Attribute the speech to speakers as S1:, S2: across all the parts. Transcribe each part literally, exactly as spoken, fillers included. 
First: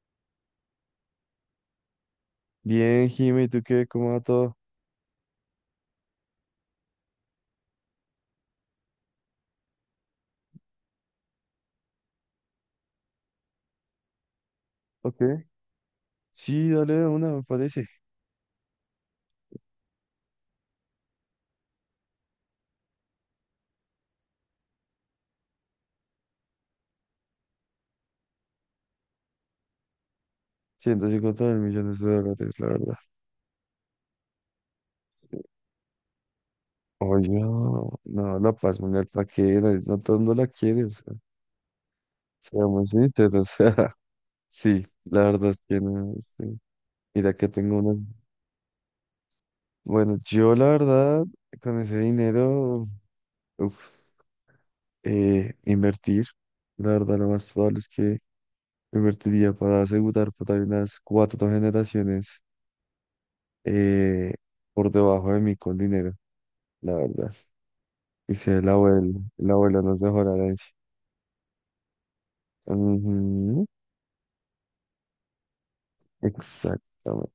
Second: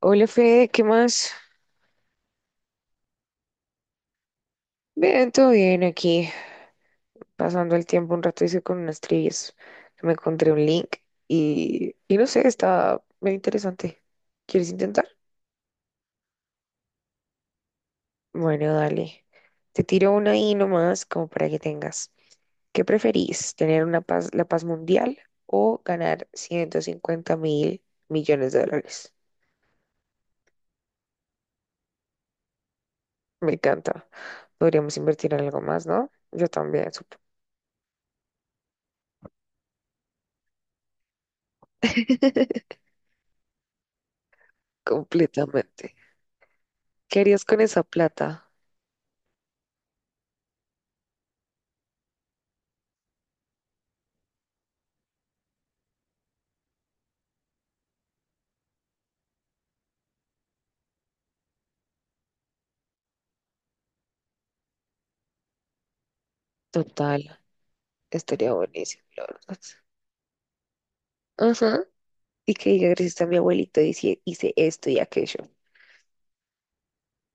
S1: Hola Fede, ¿qué más?
S2: Bien, Jimmy, ¿tú qué? ¿Cómo va todo?
S1: Bien, todo bien aquí, pasando el tiempo un rato hice con unas trivias que me encontré un link y, y no sé, está muy interesante. ¿Quieres intentar?
S2: Ok. Sí, dale de una, me parece.
S1: Bueno, dale. Te tiro una ahí nomás como para que tengas. ¿Qué preferís? ¿Tener una paz, la paz mundial o ganar ciento cincuenta mil millones de dólares?
S2: ciento cincuenta mil millones de dólares, la verdad.
S1: Me encanta. Podríamos invertir en algo más, ¿no? Yo también, sup-
S2: Oye, no, no, la paz mundial, ¿para qué? No, no todo el mundo la quiere, o sea, seamos sinceros. Sí, la verdad es que
S1: Completamente.
S2: no, sí.
S1: ¿Qué
S2: Mira
S1: harías
S2: que
S1: con
S2: tengo
S1: esa
S2: unas...
S1: plata?
S2: Bueno, yo la verdad, con ese dinero, uf, eh, invertir, la verdad lo más probable es que invertiría para asegurar para unas cuatro generaciones eh, por debajo de mí con dinero, la verdad.
S1: Total, estaría
S2: Dice el
S1: buenísimo,
S2: abuelo,
S1: la
S2: el
S1: verdad.
S2: abuelo nos dejó la herencia.
S1: Ajá, y que diga gracias a mi
S2: Ujú,
S1: abuelito hice, hice esto y aquello.
S2: exactamente.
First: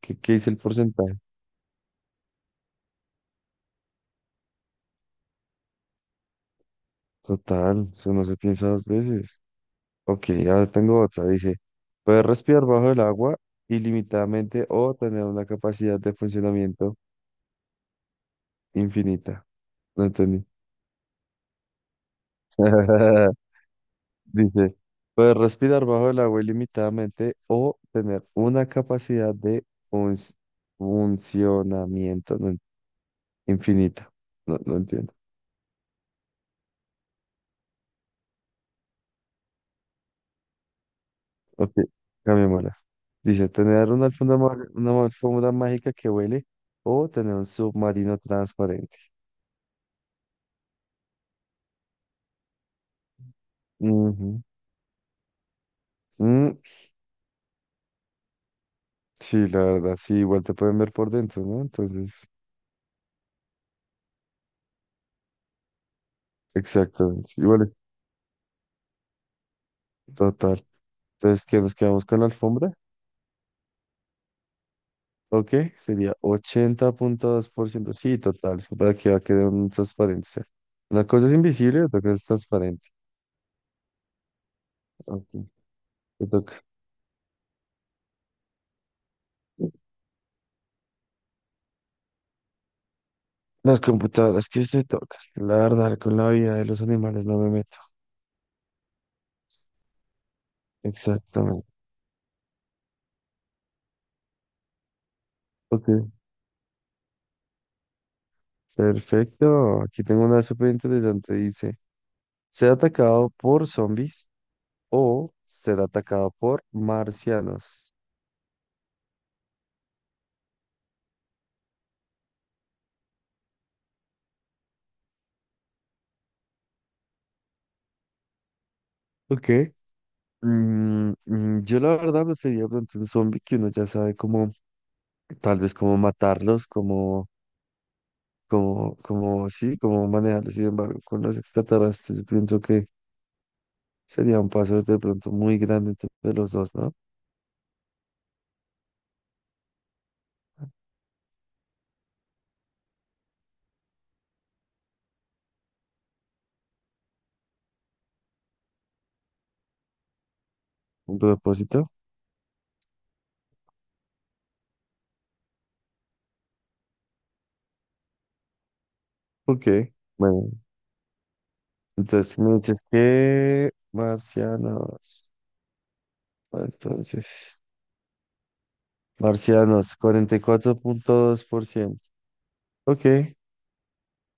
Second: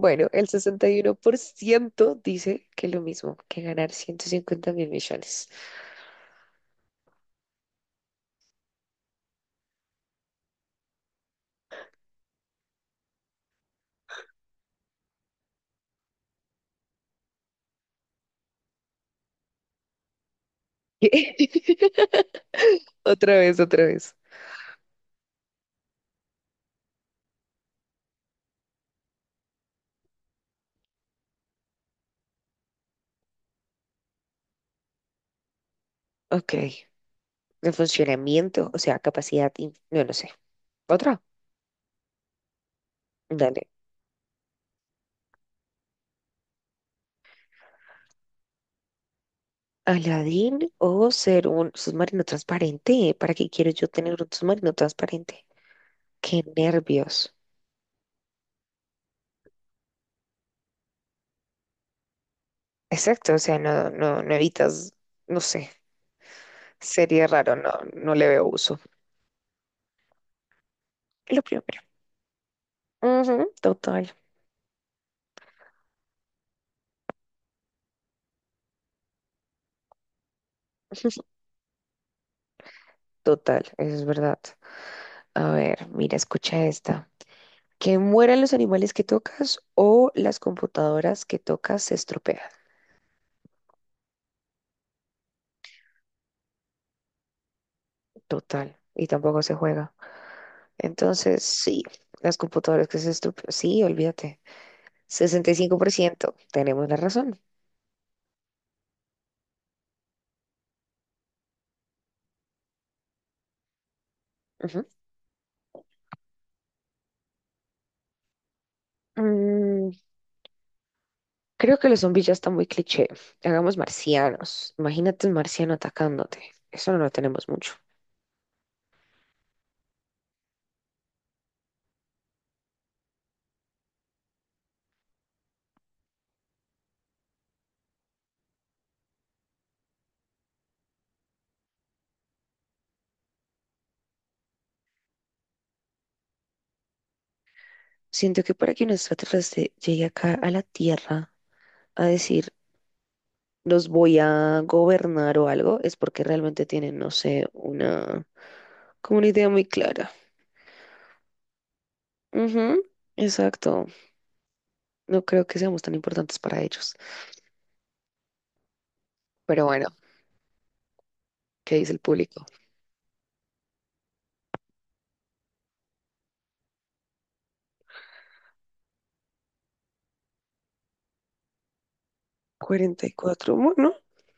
S2: ¿Qué, qué
S1: el
S2: dice el
S1: sesenta y
S2: porcentaje?
S1: uno por ciento dice que lo mismo, que ganar ciento cincuenta mil millones.
S2: Total, eso no se piensa dos veces. Ok, ahora tengo otra. Dice, poder respirar bajo el agua ilimitadamente o tener una capacidad de funcionamiento infinita. No entendí.
S1: Otra vez, otra vez.
S2: Dice, poder respirar bajo el agua ilimitadamente o tener una capacidad de func- funcionamiento no en- infinita. No, no entiendo.
S1: Ok, de funcionamiento, o sea, capacidad, in- no, no sé. Otra,
S2: Ok, cambiémosla. Dice,
S1: dale.
S2: tener una alfombra, ma- una ma- alfombra mágica que huele o tener un submarino transparente.
S1: Aladdin o ser un submarino transparente. ¿Para qué quiero yo tener un
S2: Ujú.
S1: submarino transparente? Qué
S2: Mm,
S1: nervios.
S2: sí, la verdad, sí, igual te pueden ver por dentro, ¿no? Entonces,
S1: Exacto, o sea, no, no, no evitas, no sé, sería
S2: exactamente.
S1: raro,
S2: Igual
S1: no,
S2: es
S1: no le veo uso.
S2: total.
S1: Es lo
S2: Entonces, ¿qué nos
S1: primero.
S2: quedamos con la alfombra?
S1: Ujú, total,
S2: Ok, sería ochenta punto dos por ciento. Sí, total, es que para que va a quedar un transparencia. Una cosa es invisible, otra cosa es transparente.
S1: total, eso es verdad.
S2: Ok,
S1: A ver, mira,
S2: te toca.
S1: escucha esta. Que mueran los animales que tocas o las computadoras que tocas se estropean.
S2: Las computadoras, ¿que se toca? La verdad, con la vida de los animales no me meto.
S1: Total, y tampoco se juega. Entonces,
S2: Exactamente.
S1: sí, las computadoras que se estropean, sí, olvídate. Sesenta y cinco por
S2: Ok,
S1: ciento, tenemos la razón.
S2: perfecto. Aquí tengo una súper interesante. Dice, ser atacado por zombies
S1: Ujú.
S2: o ser atacado por marcianos.
S1: Mm, Creo que los zombies ya están muy cliché. Hagamos marcianos. Imagínate un marciano atacándote. Eso no lo tenemos mucho.
S2: Ok. Mm, mm, yo la verdad preferiría de pronto un zombie, que uno ya sabe cómo, tal vez cómo matarlos, cómo, cómo, cómo, sí, cómo manejarlos. Sin embargo, con los extraterrestres, yo pienso que sería un paso de pronto muy grande entre los dos, ¿no?
S1: Siento que para que un extraterrestre llegue acá a la Tierra a decir, los voy a gobernar o algo, es porque realmente tienen, no sé, una, como una idea muy clara.
S2: Un propósito.
S1: Ujú, exacto. No creo que seamos tan importantes para ellos. Pero
S2: Ok,
S1: bueno,
S2: bueno,
S1: ¿qué dice el
S2: entonces
S1: público?
S2: me dices que marcianos, entonces, marcianos, cuarenta y cuatro punto dos por ciento. Ok, eh,
S1: cuarenta y cuatro, bueno,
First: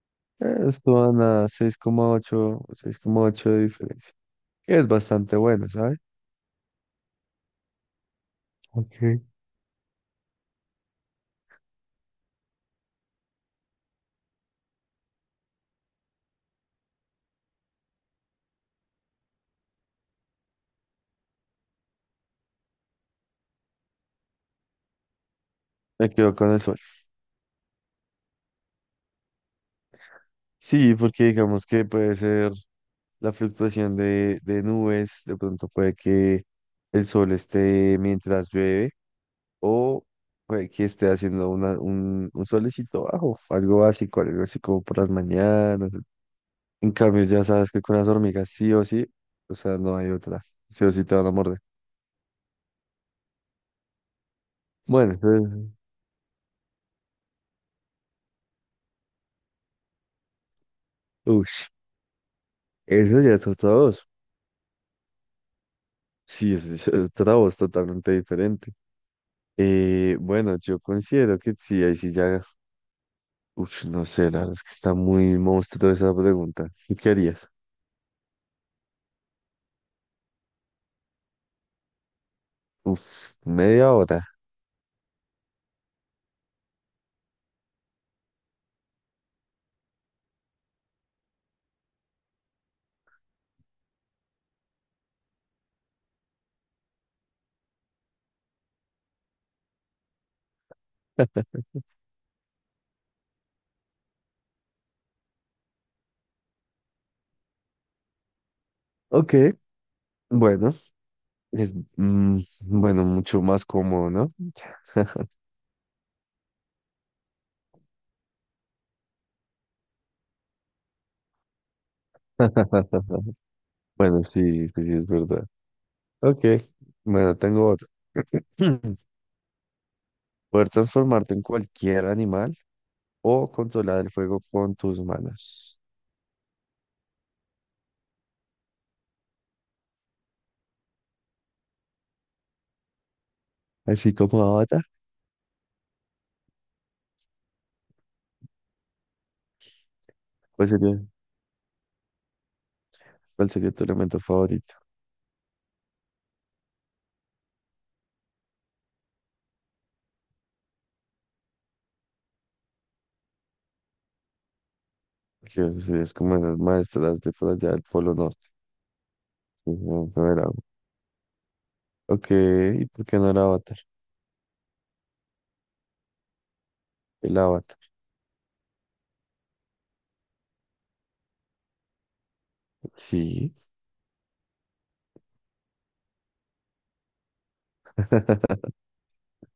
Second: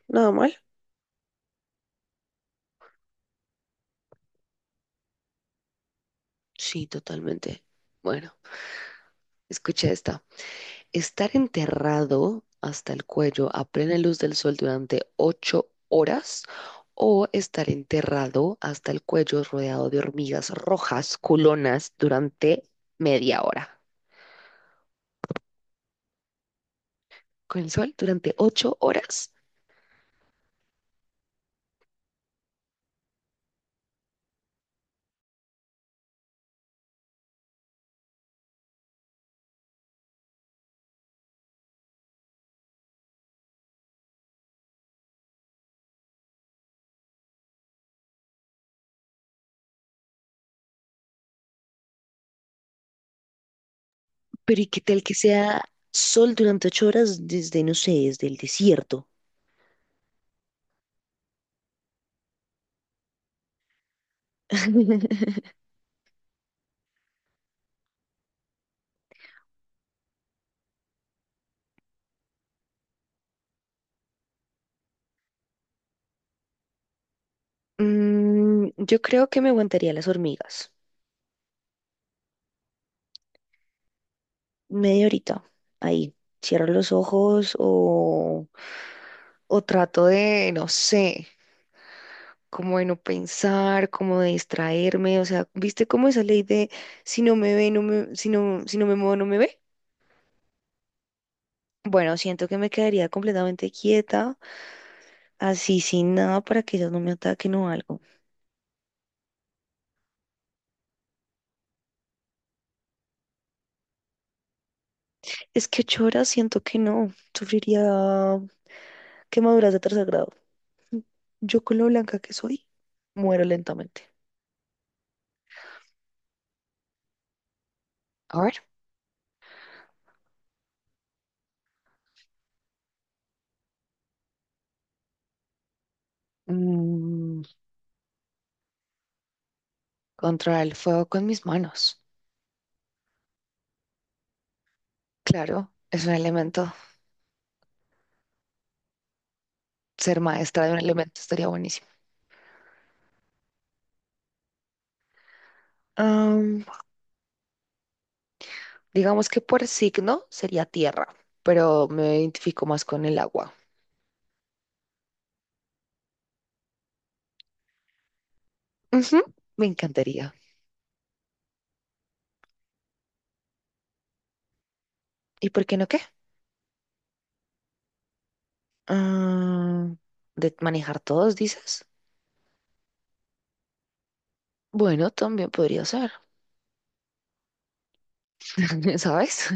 S1: nada mal.
S2: esto van a seis seis coma ocho, seis coma ocho de diferencia, que es bastante bueno, ¿sabes?
S1: Sí, totalmente. Bueno,
S2: Ok.
S1: escucha esta. Estar enterrado hasta el cuello a plena luz del sol durante ocho horas o estar enterrado hasta el cuello rodeado de hormigas rojas culonas durante media hora.
S2: Me quedo con el sol.
S1: Con el sol durante ocho horas.
S2: Sí, porque digamos que puede ser la fluctuación de, de nubes, de pronto puede que el sol esté mientras llueve o puede que esté haciendo una, un, un solecito bajo, algo básico, algo así como por las mañanas. En cambio, ya sabes que con las hormigas sí o sí, o sea, no hay otra, sí o sí te van a morder.
S1: Pero ¿y qué tal
S2: Bueno,
S1: que
S2: eso, es-
S1: sea sol durante ocho horas desde, no sé, desde el desierto?
S2: ush, eso ya es otra voz. Sí, eso ya es otra voz totalmente diferente. Eh, bueno, yo considero que sí, ahí sí ya. Uf, no sé, la verdad es que está muy monstruo esa pregunta. ¿Tú qué harías?
S1: Mm, yo creo que me aguantaría las hormigas.
S2: Uf, media hora.
S1: Media horita. Ahí, cierro los ojos o, o trato de, no sé, como de no pensar, como de distraerme. O sea, ¿viste cómo esa ley de si no me ve, no me, si no, si no me muevo, no me ve? Bueno, siento que me quedaría completamente quieta, así sin nada para que ellos no me ataquen o algo.
S2: Ok, bueno, es mm, bueno, mucho más cómodo, ¿no?
S1: Es que ocho horas siento que no, sufriría quemaduras de tercer grado. Yo con lo blanca que soy, muero lentamente.
S2: Bueno, sí, sí, sí, es verdad. Ok, bueno, tengo otra.
S1: A ver.
S2: Poder transformarte en cualquier animal o controlar el fuego con tus manos.
S1: Mm. Controlar el fuego con mis manos.
S2: Así como Avatar,
S1: Claro, es un elemento. Ser maestra
S2: ¿cuál
S1: de un
S2: sería,
S1: elemento estaría buenísimo.
S2: ¿cuál sería tu elemento favorito?
S1: Am, digamos que por signo sería tierra, pero me identifico más con el agua.
S2: Que eso sí es como en las maestras de por allá del Polo Norte.
S1: Ujú, me
S2: Sí, no, no
S1: encantaría.
S2: era. Ok, ¿y por qué no el avatar?
S1: ¿Y por qué no qué?
S2: El avatar.
S1: Am, de manejar todos, dices.
S2: Sí,
S1: Bueno, también podría ser, ¿sabes?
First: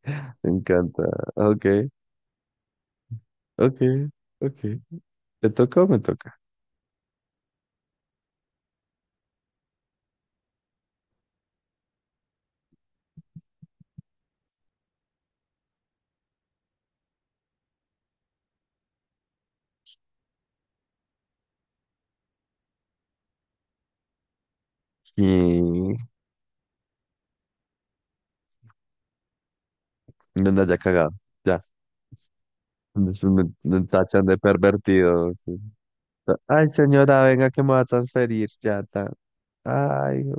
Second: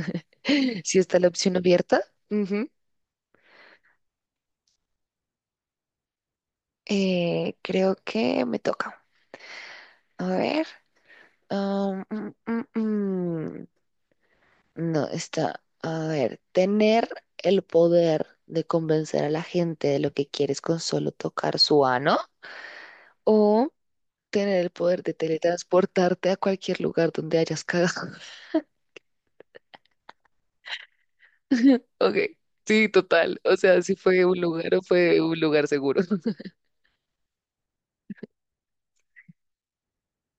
S2: me
S1: Si
S2: encanta.
S1: está la opción
S2: Ok,
S1: abierta. Ujú.
S2: ok, ok. ¿Te toca o me toca?
S1: Eh, creo que me toca. A ver. Am, mm, mm, mm. No, está, a ver, tener el poder de convencer a la gente de lo que quieres con solo tocar su ano o tener el poder de
S2: Y
S1: teletransportarte a cualquier lugar donde hayas cagado.
S2: no me haya cagado. Ya.
S1: Ok, sí,
S2: Después
S1: total.
S2: me,
S1: O sea,
S2: me
S1: si fue
S2: tachan de
S1: un lugar o fue
S2: pervertido,
S1: un
S2: sí.
S1: lugar seguro.
S2: Ay, señora, venga que me va a transferir. Ya está. Ay, no,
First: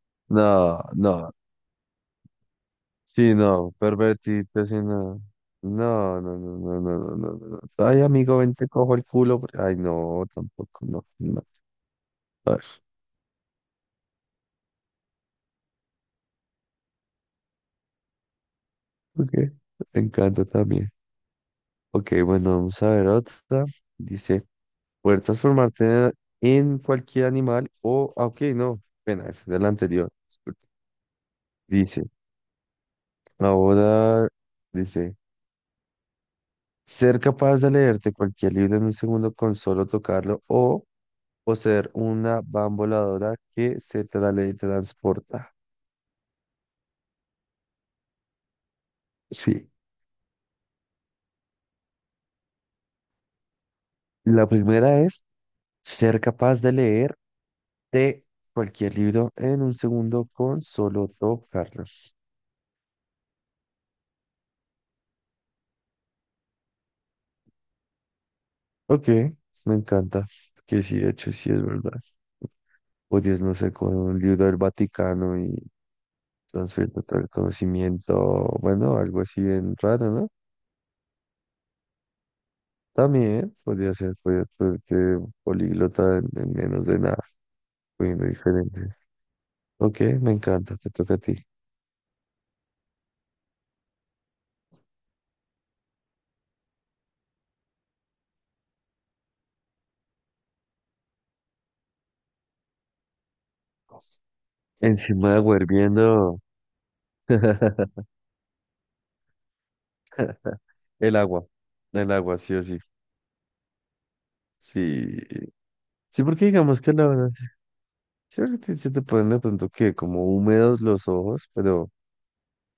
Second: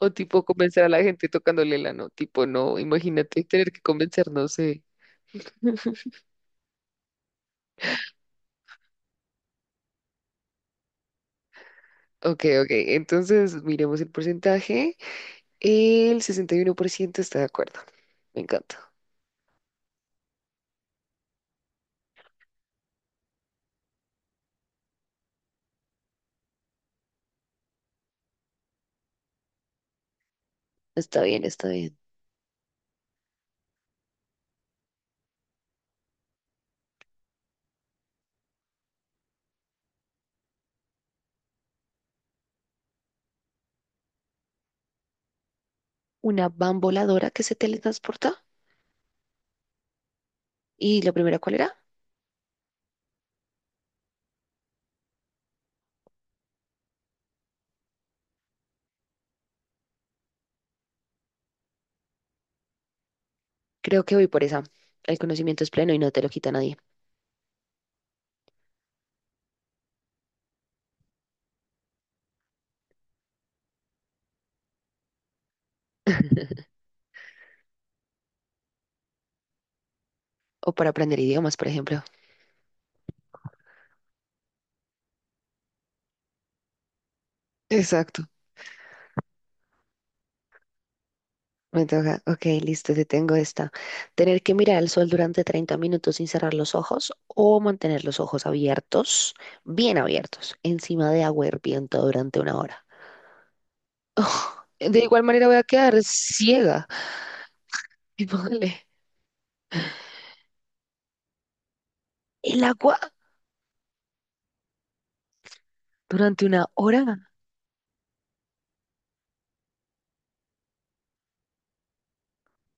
S1: O tipo
S2: no,
S1: convencer a la gente
S2: no.
S1: tocándole el ano. Tipo, no,
S2: Sí,
S1: imagínate tener
S2: no,
S1: que convencer, no
S2: pervertido, sí,
S1: sé.
S2: no. No, no, no, no, no, no, no. no. no. Ay, amigo, ven, te cojo el culo. Ay, no, tampoco, no, no.
S1: Ok,
S2: A ver,
S1: ok, entonces miremos el porcentaje. El sesenta y uno por ciento está de acuerdo. Me encanta.
S2: ok. Me encanta también. Ok, bueno, vamos a ver otra. Dice, poder transformarte en cualquier animal o, ah, ok, no, pena, es de la anterior. Disculpe.
S1: Está bien, está bien.
S2: Dice, ahora, dice, ser capaz de leerte cualquier libro en un segundo con solo tocarlo o poseer una bamboladora que se teletransporta.
S1: Una van voladora que se teletransporta.
S2: Sí,
S1: ¿Y la primera cuál era?
S2: la primera es ser capaz de leerte cualquier libro en un segundo con solo tocarlo.
S1: Creo que voy por esa. El conocimiento es pleno y no te lo quita nadie.
S2: Ok, me encanta. Que sí, de hecho, sí es verdad. Podías, no sé, con un libro del Vaticano y transferir todo el conocimiento, bueno, algo así bien raro, ¿no?
S1: O para aprender idiomas, por ejemplo.
S2: También podría ser, podría ser que políglota en, en menos de nada,
S1: Exacto.
S2: poniendo diferente. Ok, me encanta, te toca a ti.
S1: Me toca. Ok, listo, te tengo esta. Tener que mirar al sol durante treinta minutos sin cerrar los ojos o mantener los ojos abiertos, bien abiertos, encima de agua hirviendo durante una hora. Oh, de igual
S2: Encima de
S1: manera voy
S2: agua
S1: a quedar
S2: hirviendo,
S1: ciega. Y póngale,
S2: el agua, el agua, sí
S1: ¿el
S2: o sí.
S1: agua
S2: Sí, sí, porque
S1: durante una
S2: digamos que la verdad,
S1: hora?
S2: sí, ahorita se te ponen de pronto que como húmedos los ojos, pero.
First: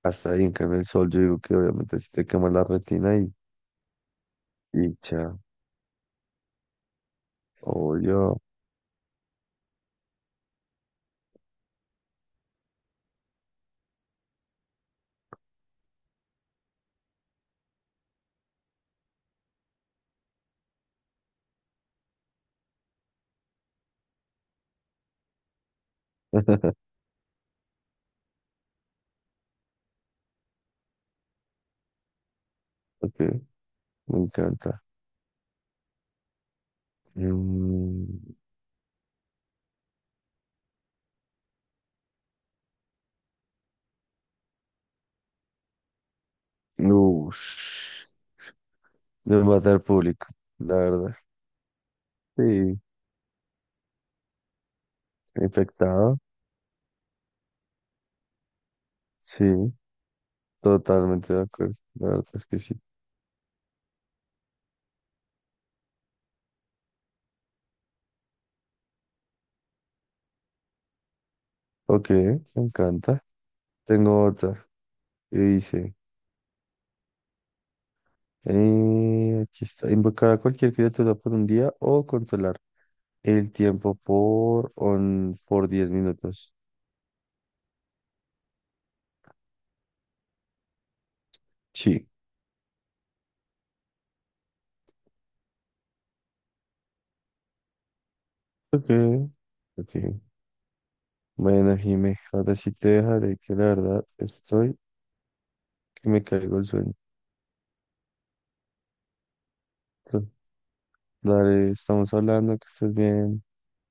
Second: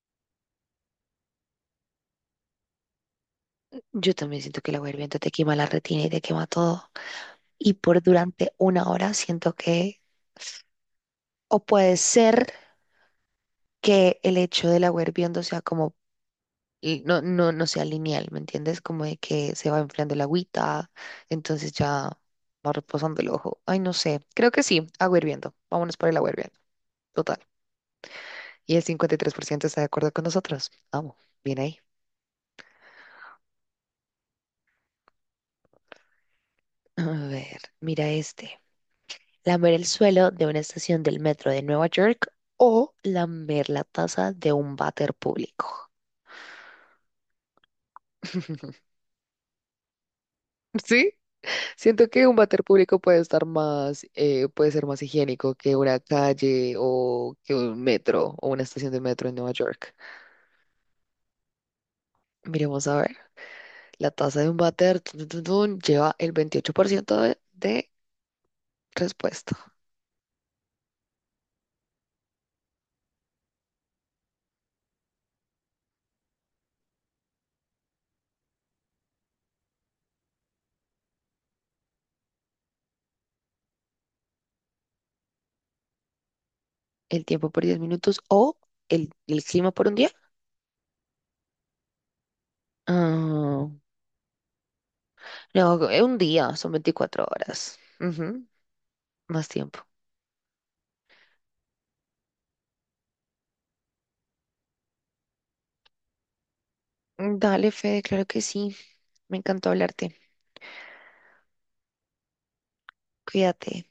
S2: Hasta ahí, en cambio, el sol, yo digo que obviamente si te quema la retina y,
S1: Yo también siento que el agua
S2: y
S1: hirviendo te
S2: chao.
S1: quema la retina y te quema todo. Y por
S2: Obvio.
S1: durante una hora siento que, o puede ser que el hecho del agua hirviendo sea como, y no, no, no sea lineal, ¿me entiendes? Como de que se va enfriando el agüita, entonces ya va reposando el ojo. Ay, no sé. Creo que sí, agua hirviendo. Vámonos por el agua hirviendo. Total. Y el cincuenta y tres por ciento está de acuerdo con nosotros. Vamos, bien ahí.
S2: Ok, me encanta.
S1: A ver,
S2: Mm,
S1: mira este. Lamer el suelo de una estación del metro de Nueva York o lamer la taza de un váter público.
S2: ush, de matar público, la
S1: Sí,
S2: verdad.
S1: siento que un váter
S2: Sí,
S1: público puede estar más, eh, puede ser más higiénico que una
S2: infectado.
S1: calle o que un metro o una estación de metro en
S2: Sí,
S1: Nueva York.
S2: totalmente de acuerdo. La verdad es que sí.
S1: Miremos a ver, la tasa de un váter tun, tun, tun, tun, lleva el veintiocho por ciento de, de respuesta.
S2: Ok, me encanta. Tengo otra y dice, eh, aquí está, invocar a cualquier criatura por un día o controlar el tiempo por, on- por diez minutos.
S1: El tiempo por diez minutos o el, el clima por un día.
S2: Sí.
S1: Ah, no, eh, un día, son veinticuatro horas. Ujú.
S2: Ok,
S1: Más tiempo.
S2: Ok. Bueno, Jime, ahora sí te dejaré que la verdad estoy que me caigo el sueño.
S1: Dale, Fede, claro que sí. Me encantó hablarte.
S2: Entonces, dale, estamos hablando, que estés bien.
S1: Cuídate.